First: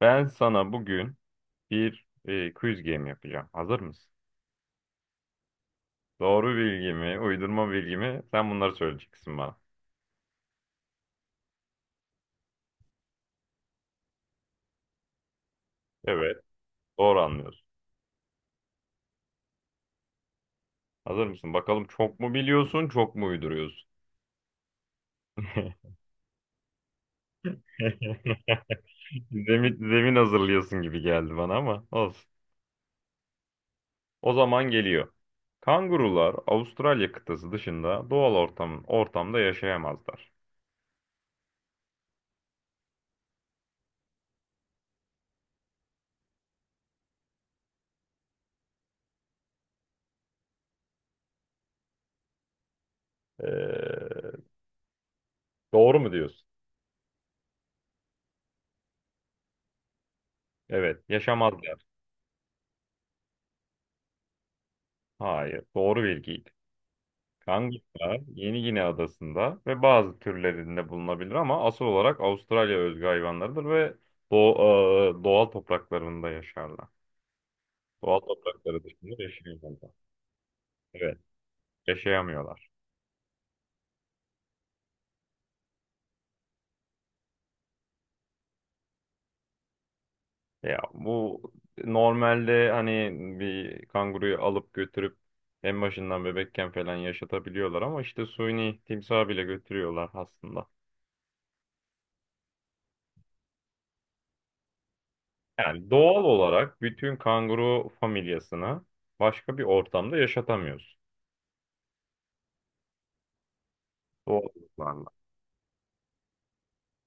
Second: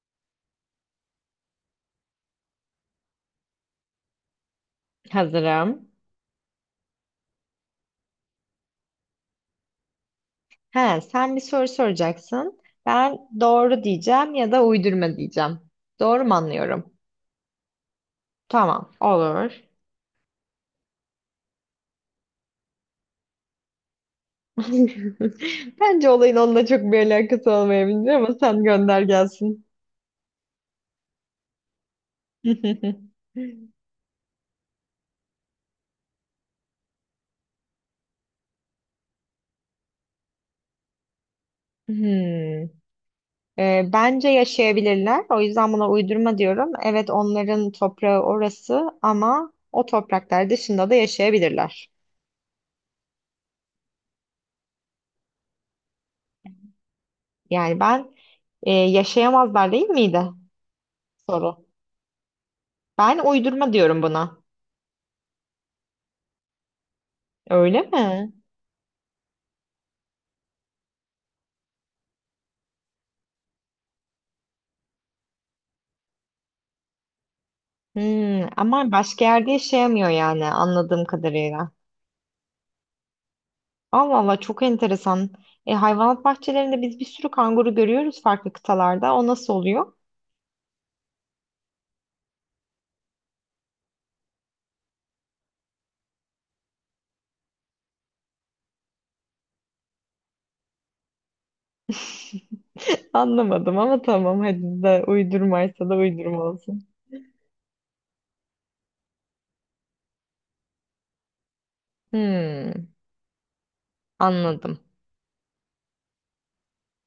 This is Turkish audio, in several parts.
Ben sana bugün bir quiz game yapacağım. Hazır mısın? Hazırım. Doğru bilgi mi, uydurma bilgi mi? Sen bunları söyleyeceksin bana. He, sen bir soru soracaksın. Ben doğru diyeceğim ya da uydurma diyeceğim. Doğru mu Evet, anlıyorum? doğru anlıyorsun. Tamam, olur. Hazır mısın? Bakalım çok mu biliyorsun, çok mu uyduruyorsun? Bence olayın onunla çok bir alakası olmayabilir ama sen gönder gelsin. Zemin hazırlıyorsun gibi geldi bana ama olsun. O zaman geliyor. Kangurular Avustralya kıtası dışında doğal ortamda yaşayamazlar. Hmm. Bence yaşayabilirler. O yüzden buna uydurma diyorum. Evet, onların toprağı orası ama o topraklar dışında da yaşayabilirler. Ee, doğru mu diyorsun? Yani ben yaşayamazlar değil miydi? Evet, Soru. yaşamazlar. Ben uydurma diyorum buna. Hayır, doğru bilgiydi. Öyle Kanguska, mi? Yeni Gine adasında ve bazı türlerinde bulunabilir ama asıl olarak Avustralya özgü hayvanlarıdır ve doğal topraklarında yaşarlar. Doğal toprakları Ama dışında başka yerde yaşayamıyorlar. yaşayamıyor yani anladığım Evet, kadarıyla. yaşayamıyorlar. Allah Allah, çok enteresan. Hayvanat bahçelerinde biz bir sürü kanguru görüyoruz farklı kıtalarda. O nasıl oluyor? Ya bu normalde hani bir kanguruyu alıp götürüp en başından bebekken falan yaşatabiliyorlar ama işte suni timsahı bile götürüyorlar aslında. Anlamadım ama tamam, hadi de, uydurmaysa Yani da doğal uydurma olarak olsun. bütün kanguru familyasını başka bir ortamda yaşatamıyorsun. Hmm, O anladım. doğallıklarla.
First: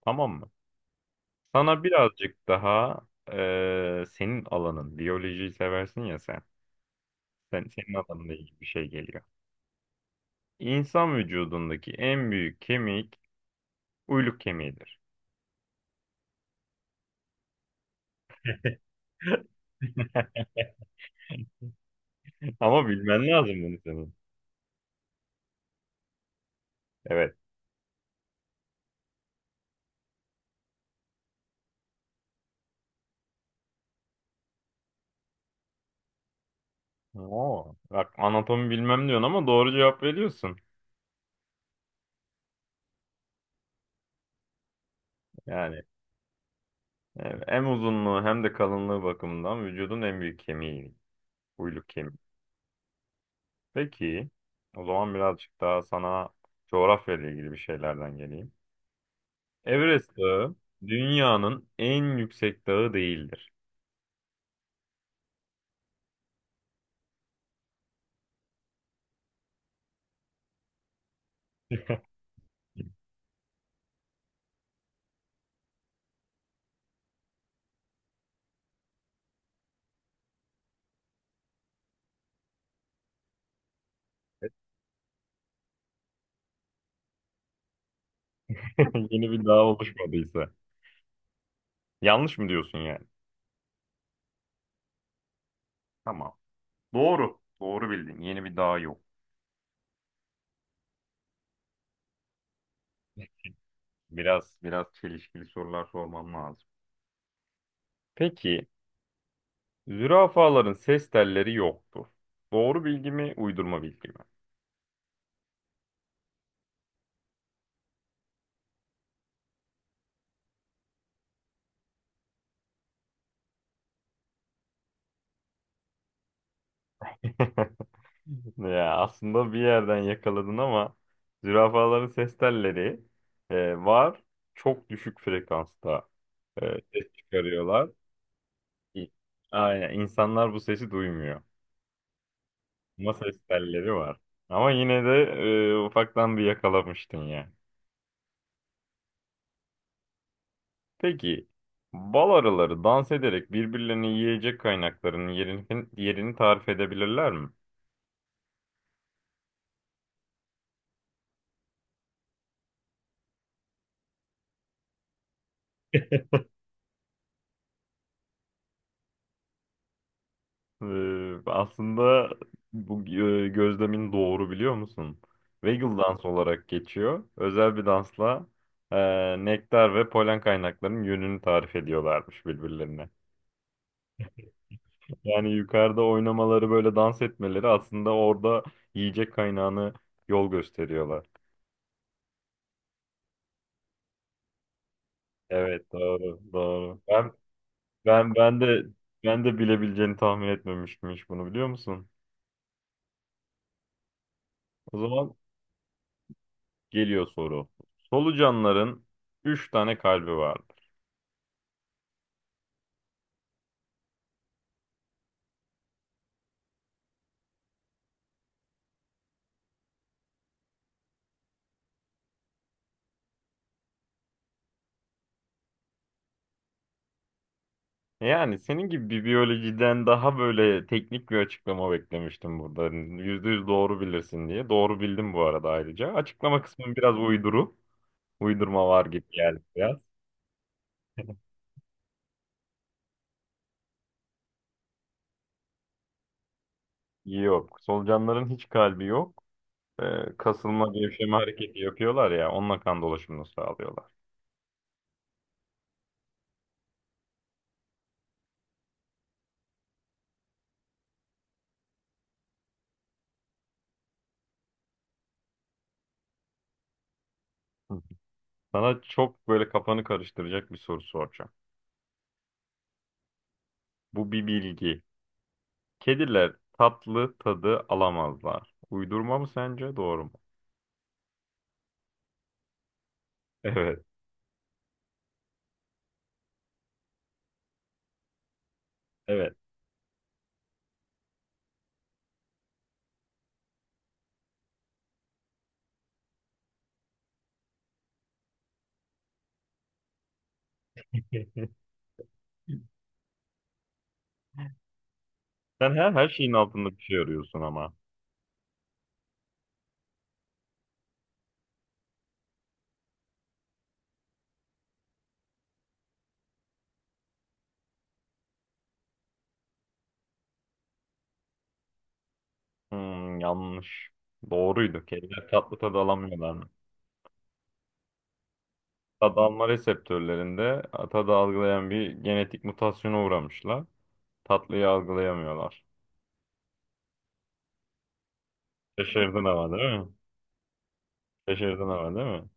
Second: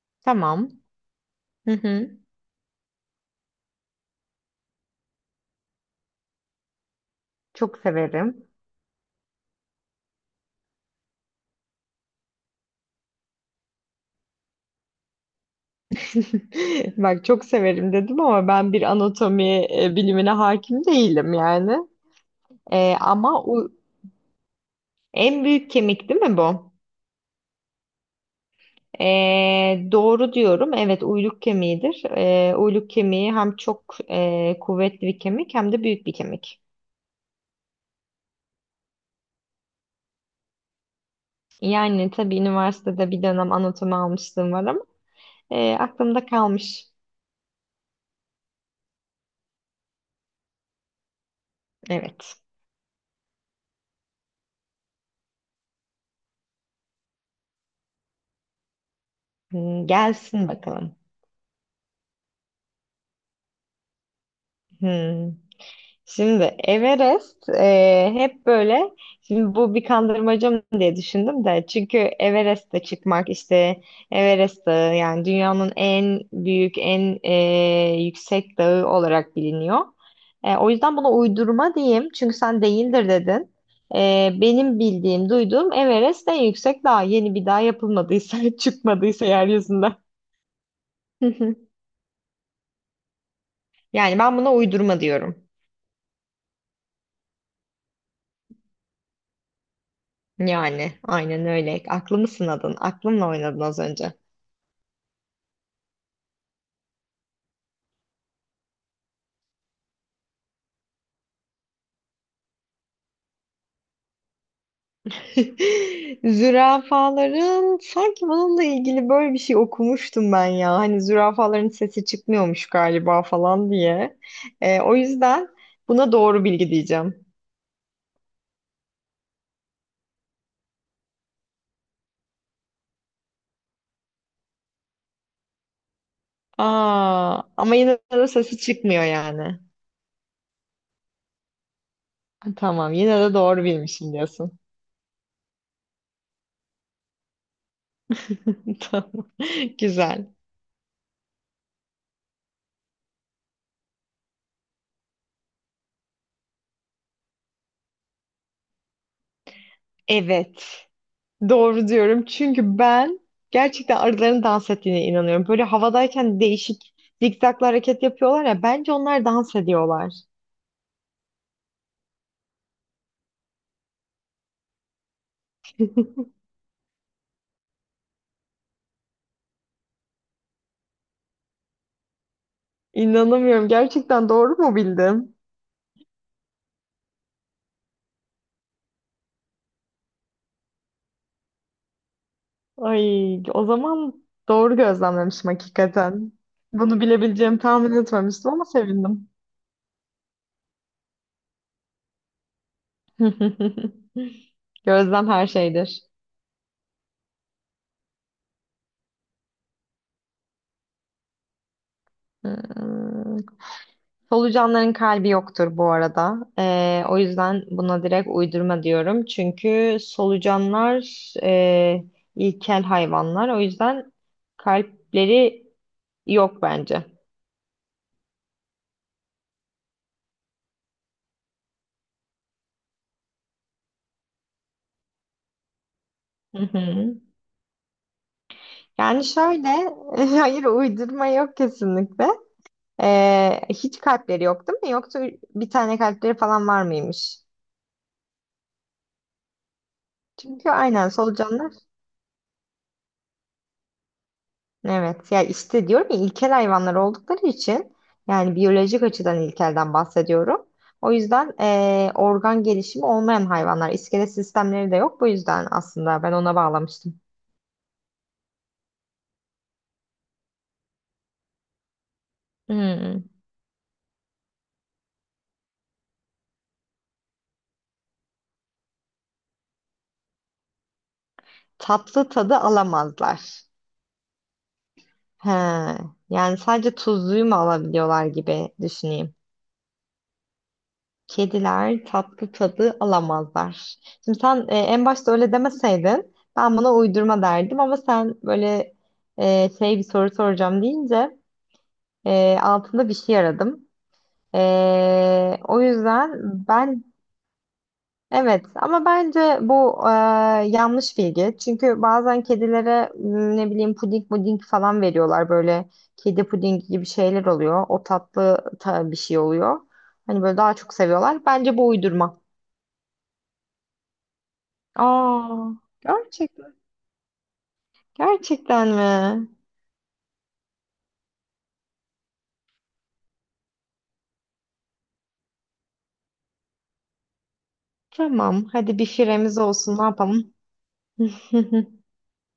Tamam mı? Tamam. Hı Sana hı. birazcık daha senin alanın, biyolojiyi seversin ya sen. Sen Çok senin alanında severim. ilgili bir şey geliyor. İnsan vücudundaki en büyük kemik uyluk kemiğidir. Bak, çok severim dedim ama ben bir anatomi bilimine hakim değilim yani. Ama E, bilmen ama lazım u- bunu senin. En büyük kemik değil mi bu? Evet. Doğru diyorum. Evet, uyluk kemiğidir. Uyluk kemiği hem çok kuvvetli bir kemik hem de büyük bir kemik. Oo, bak anatomi bilmem diyorsun ama doğru cevap veriyorsun. Yani tabii üniversitede bir dönem anatomi almıştım var ama Yani aklımda kalmış. evet, hem uzunluğu hem de kalınlığı bakımından vücudun en büyük kemiği uyluk kemiği. Evet. Peki, o zaman birazcık daha sana coğrafya ile ilgili bir şeylerden geleyim. Everest Gelsin Dağı bakalım. dünyanın en yüksek dağı değildir. Hmm. Şimdi Everest hep böyle, şimdi bu bir kandırmaca mı diye düşündüm de çünkü Everest'e çıkmak işte, Everest Dağı yani dünyanın en büyük, en yüksek dağı olarak biliniyor. O yüzden buna uydurma diyeyim çünkü sen değildir dedin. Benim bildiğim, duyduğum Everest en yüksek dağ, yeni bir dağ yapılmadıysa çıkmadıysa Yeni bir dağ yeryüzünde. oluşmadıysa. Yanlış mı diyorsun yani? Yani ben buna uydurma diyorum. Tamam. Doğru. Doğru bildin. Yeni bir dağ yok. Yani aynen öyle. Aklımı sınadın. Aklımla oynadın az önce. Biraz çelişkili sorular sormam lazım. Peki, zürafaların ses telleri yoktur. Doğru bilgi mi, uydurma bilgi mi? Zürafaların sanki bununla ilgili böyle bir şey okumuştum ben ya. Hani zürafaların sesi çıkmıyormuş galiba falan diye. O yüzden buna doğru bilgi diyeceğim. Ya aslında bir yerden yakaladın ama zürafaların ses telleri var. Çok düşük frekansta ses Aa, ama çıkarıyorlar. yine de sesi çıkmıyor İ- yani. Aynen insanlar bu sesi duymuyor. Tamam, Ama yine de ses doğru telleri bilmişim var. diyorsun. Ama yine de ufaktan bir yakalamıştın ya. Tamam. Güzel. Peki bal arıları dans ederek birbirlerini yiyecek kaynaklarının yerini tarif edebilirler mi? Evet. Doğru diyorum. Çünkü ben gerçekten arıların dans ettiğine inanıyorum. Böyle havadayken değişik zikzaklı hareket yapıyorlar ya. Bence onlar dans ediyorlar. Aslında bu gözlemin doğru biliyor musun? Waggle dans olarak geçiyor. Özel bir dansla e, nektar ve polen kaynaklarının yönünü tarif ediyorlarmış birbirlerine. İnanamıyorum. Gerçekten doğru mu bildim? Yani yukarıda oynamaları böyle dans etmeleri aslında orada yiyecek kaynağını yol gösteriyorlar. Ay, o zaman doğru gözlemlemişim Evet hakikaten. doğru Bunu doğru. Ben bilebileceğimi tahmin ben etmemiştim ben ama de sevindim. ben de bilebileceğini tahmin etmemiştim hiç bunu biliyor musun? O Gözlem zaman her şeydir. geliyor soru. Solucanların 3 tane kalbi var. Hmm. Solucanların kalbi yoktur bu arada. O yüzden buna direkt uydurma diyorum. Çünkü solucanlar ilkel hayvanlar. O yüzden kalpleri yok bence. Yani senin gibi bir biyolojiden daha böyle teknik bir açıklama beklemiştim burada. Hani %100 doğru bilirsin diye. Doğru bildim bu arada ayrıca. Hı Açıklama kısmı biraz hı. uyduru. Uydurma var gibi Yani geldi şöyle, biraz. hayır, uydurma yok kesinlikle. Hiç kalpleri yok değil mi? Yoksa bir tane kalpleri falan var mıymış? Yok. Solucanların hiç kalbi yok. Çünkü Kasılma aynen gevşeme solucanlar. hareketi yapıyorlar ya. Onunla kan dolaşımını sağlıyorlar. Evet ya, işte diyorum ya, ilkel hayvanlar oldukları için, yani biyolojik açıdan ilkelden bahsediyorum. O yüzden organ gelişimi olmayan hayvanlar, iskelet sistemleri de yok, bu yüzden aslında ben ona bağlamıştım. Hı. Sana çok böyle kafanı karıştıracak bir soru soracağım. Hmm. Bu bir bilgi. Kediler tatlı tadı alamazlar. Uydurma mı sence? Doğru mu? Tatlı tadı alamazlar. Evet. He. Yani sadece tuzluyu mu alabiliyorlar gibi düşüneyim. Evet. Kediler tatlı tadı alamazlar. Şimdi sen en başta öyle demeseydin ben buna uydurma derdim ama sen böyle şey, bir soru soracağım deyince, altında bir şey aradım. O Sen her yüzden şeyin altında bir ben, şey arıyorsun ama. evet ama bence bu yanlış bilgi. Çünkü bazen kedilere ne bileyim, puding puding falan veriyorlar böyle, kedi pudingi gibi şeyler oluyor. O tatlı bir şey oluyor. Hani böyle daha çok seviyorlar. Bence bu uydurma. Hmm, yanlış. Doğruydu. Kediler Aa, tatlı tadı alamıyorlar mı? gerçekten. Gerçekten Tad mi? alma reseptörlerinde tadı algılayan bir genetik mutasyona uğramışlar. Tatlıyı algılayamıyorlar. Tamam. Hadi bir Şaşırdın firemiz ama değil olsun. Ne mi? yapalım? Şaşırdın ama değil mi?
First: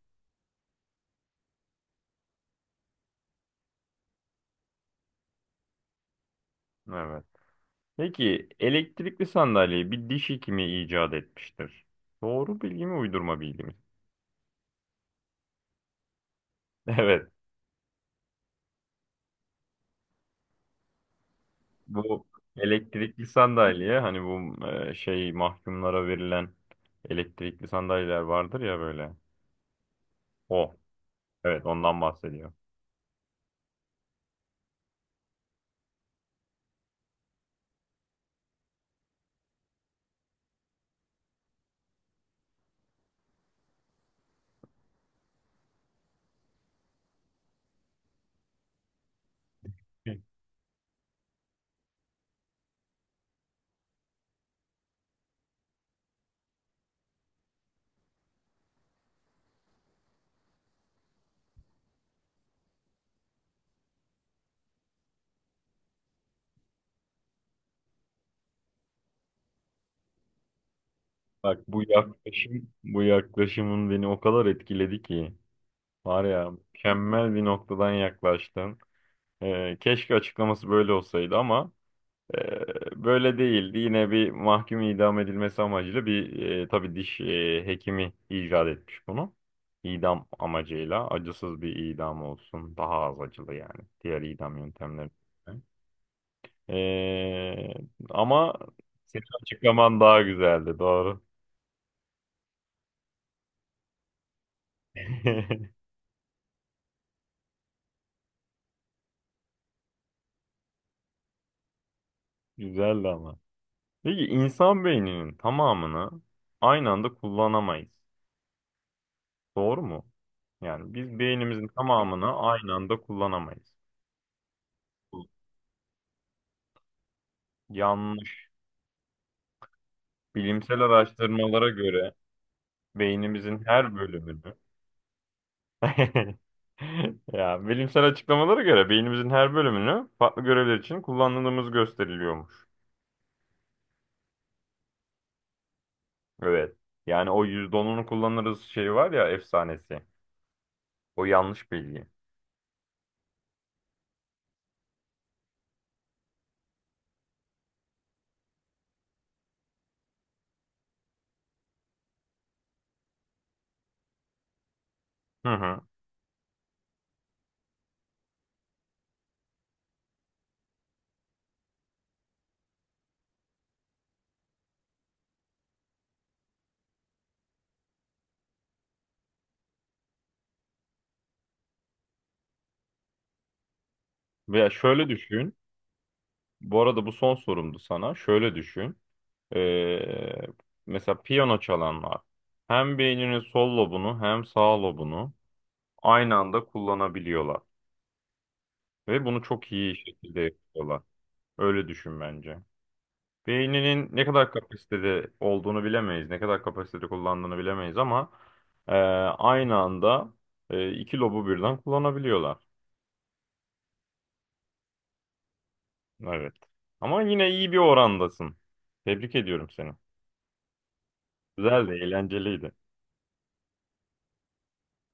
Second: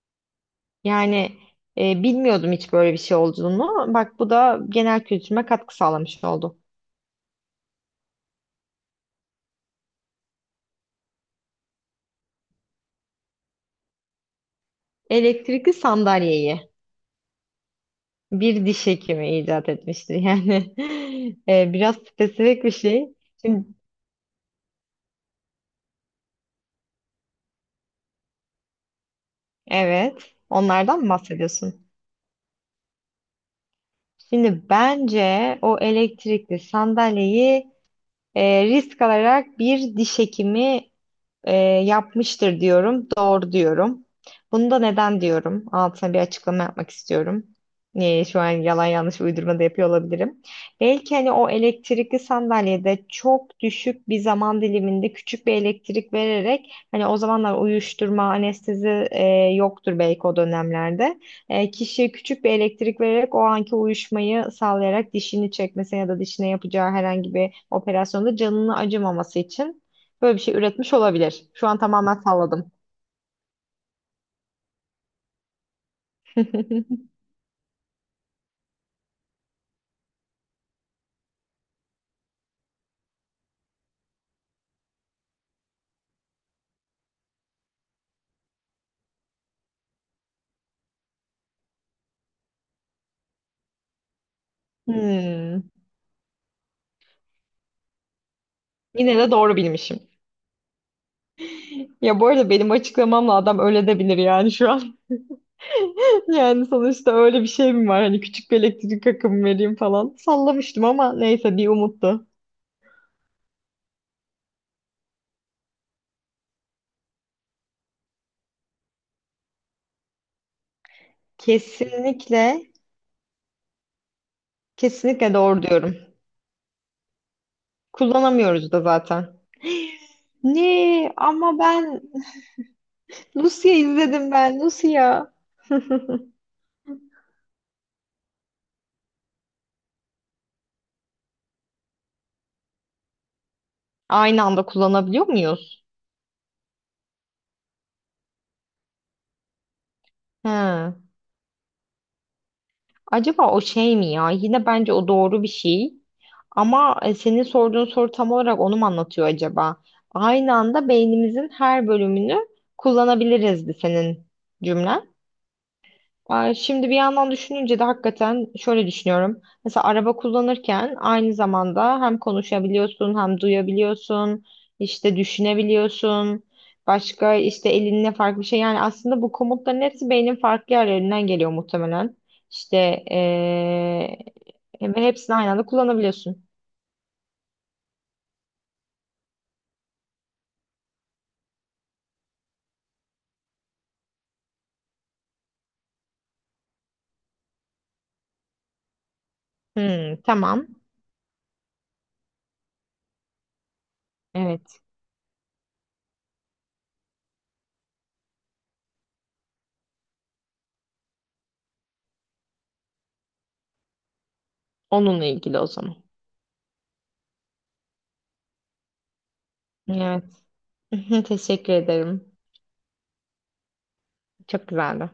Yani bilmiyordum hiç böyle bir şey olduğunu. Bak, bu da genel kültürüme katkı sağlamış oldu. Evet. Peki elektrikli sandalyeyi bir diş hekimi icat etmiştir. Doğru bilgi mi, uydurma bilgi mi? Elektrikli sandalyeyi Evet. bir diş hekimi icat etmiştir. Yani biraz Bu spesifik bir şey. elektrikli Şimdi sandalye hani bu şey mahkumlara verilen elektrikli sandalyeler vardır ya böyle. evet, O. onlardan mı Evet bahsediyorsun? ondan bahsediyor. Şimdi bence o elektrikli sandalyeyi risk alarak bir diş hekimi, Ee, yapmıştır diyorum. Doğru diyorum. Bunu da neden diyorum? Altına bir açıklama yapmak istiyorum. Şu an yalan yanlış uydurma da yapıyor Hı. olabilirim. Belki hani o elektrikli sandalyede çok düşük bir zaman diliminde küçük bir elektrik vererek, hani o zamanlar uyuşturma, anestezi yoktur belki o dönemlerde. Kişiye küçük bir elektrik vererek o anki uyuşmayı sağlayarak dişini çekmesine ya da dişine yapacağı herhangi bir operasyonda canını acımaması için böyle bir şey üretmiş olabilir. Şu Bak an bu tamamen yaklaşım salladım. bu yaklaşımın beni o kadar etkiledi ki var ya mükemmel bir noktadan yaklaştın. Keşke açıklaması böyle olsaydı ama böyle değildi. Yine bir mahkum idam edilmesi amacıyla bir tabii diş hekimi icat etmiş bunu. İdam amacıyla acısız bir idam olsun. Daha az acılı yani. Diğer idam yöntemleri. Hmm. Ee, ama Yine senin de doğru bilmişim. açıklaman daha güzeldi. Doğru. Ya bu arada benim açıklamamla adam öyle de bilir yani şu an. Yani sonuçta öyle bir şey mi var? Hani küçük bir elektrik akımı vereyim falan. Sallamıştım ama neyse, bir umuttu. Güzeldi ama. Peki insan beyninin tamamını aynı anda kullanamayız. Doğru mu? Yani biz beynimizin tamamını Kesinlikle, aynı anda kullanamayız. kesinlikle doğru diyorum. Yanlış. Kullanamıyoruz da zaten. Bilimsel Ne? Ama araştırmalara ben göre beynimizin Lucia her izledim bölümünü ben. Lucia. ya bilimsel açıklamalara göre beynimizin her bölümünü farklı görevler için kullandığımız gösteriliyormuş. Aynı anda kullanabiliyor muyuz? Evet. Yani o %10'unu kullanırız şey var ya efsanesi. He. O yanlış bilgi. Acaba o şey mi ya? Yine bence o doğru bir şey. Ama senin sorduğun soru tam olarak onu mu anlatıyor acaba? Aynı anda beynimizin her bölümünü kullanabiliriz de, senin cümlen. Hı hı. Şimdi bir yandan düşününce de hakikaten şöyle düşünüyorum. Mesela araba kullanırken aynı zamanda hem konuşabiliyorsun hem duyabiliyorsun, işte düşünebiliyorsun. Başka işte elinle farklı bir şey. Yani aslında bu komutların hepsi beynin farklı yerlerinden geliyor muhtemelen. İşte Veya ee, ve şöyle hepsini aynı düşün. anda kullanabiliyorsun. Bu arada bu son sorumdu sana. Şöyle düşün. Ee, mesela piyano çalanlar hem beyninin sol lobunu hem sağ lobunu aynı anda kullanabiliyorlar. Ve bunu çok iyi Hmm, şekilde tamam. yapıyorlar. Öyle düşün bence. Beyninin ne kadar Evet. kapasitede olduğunu bilemeyiz. Ne kadar kapasitede kullandığını bilemeyiz ama e, aynı anda iki lobu birden kullanabiliyorlar. Onunla ilgili o zaman. Evet. Ama yine iyi bir orandasın. Tebrik ediyorum seni. Evet. Teşekkür Güzeldi, ederim. eğlenceliydi. Çok güzeldi.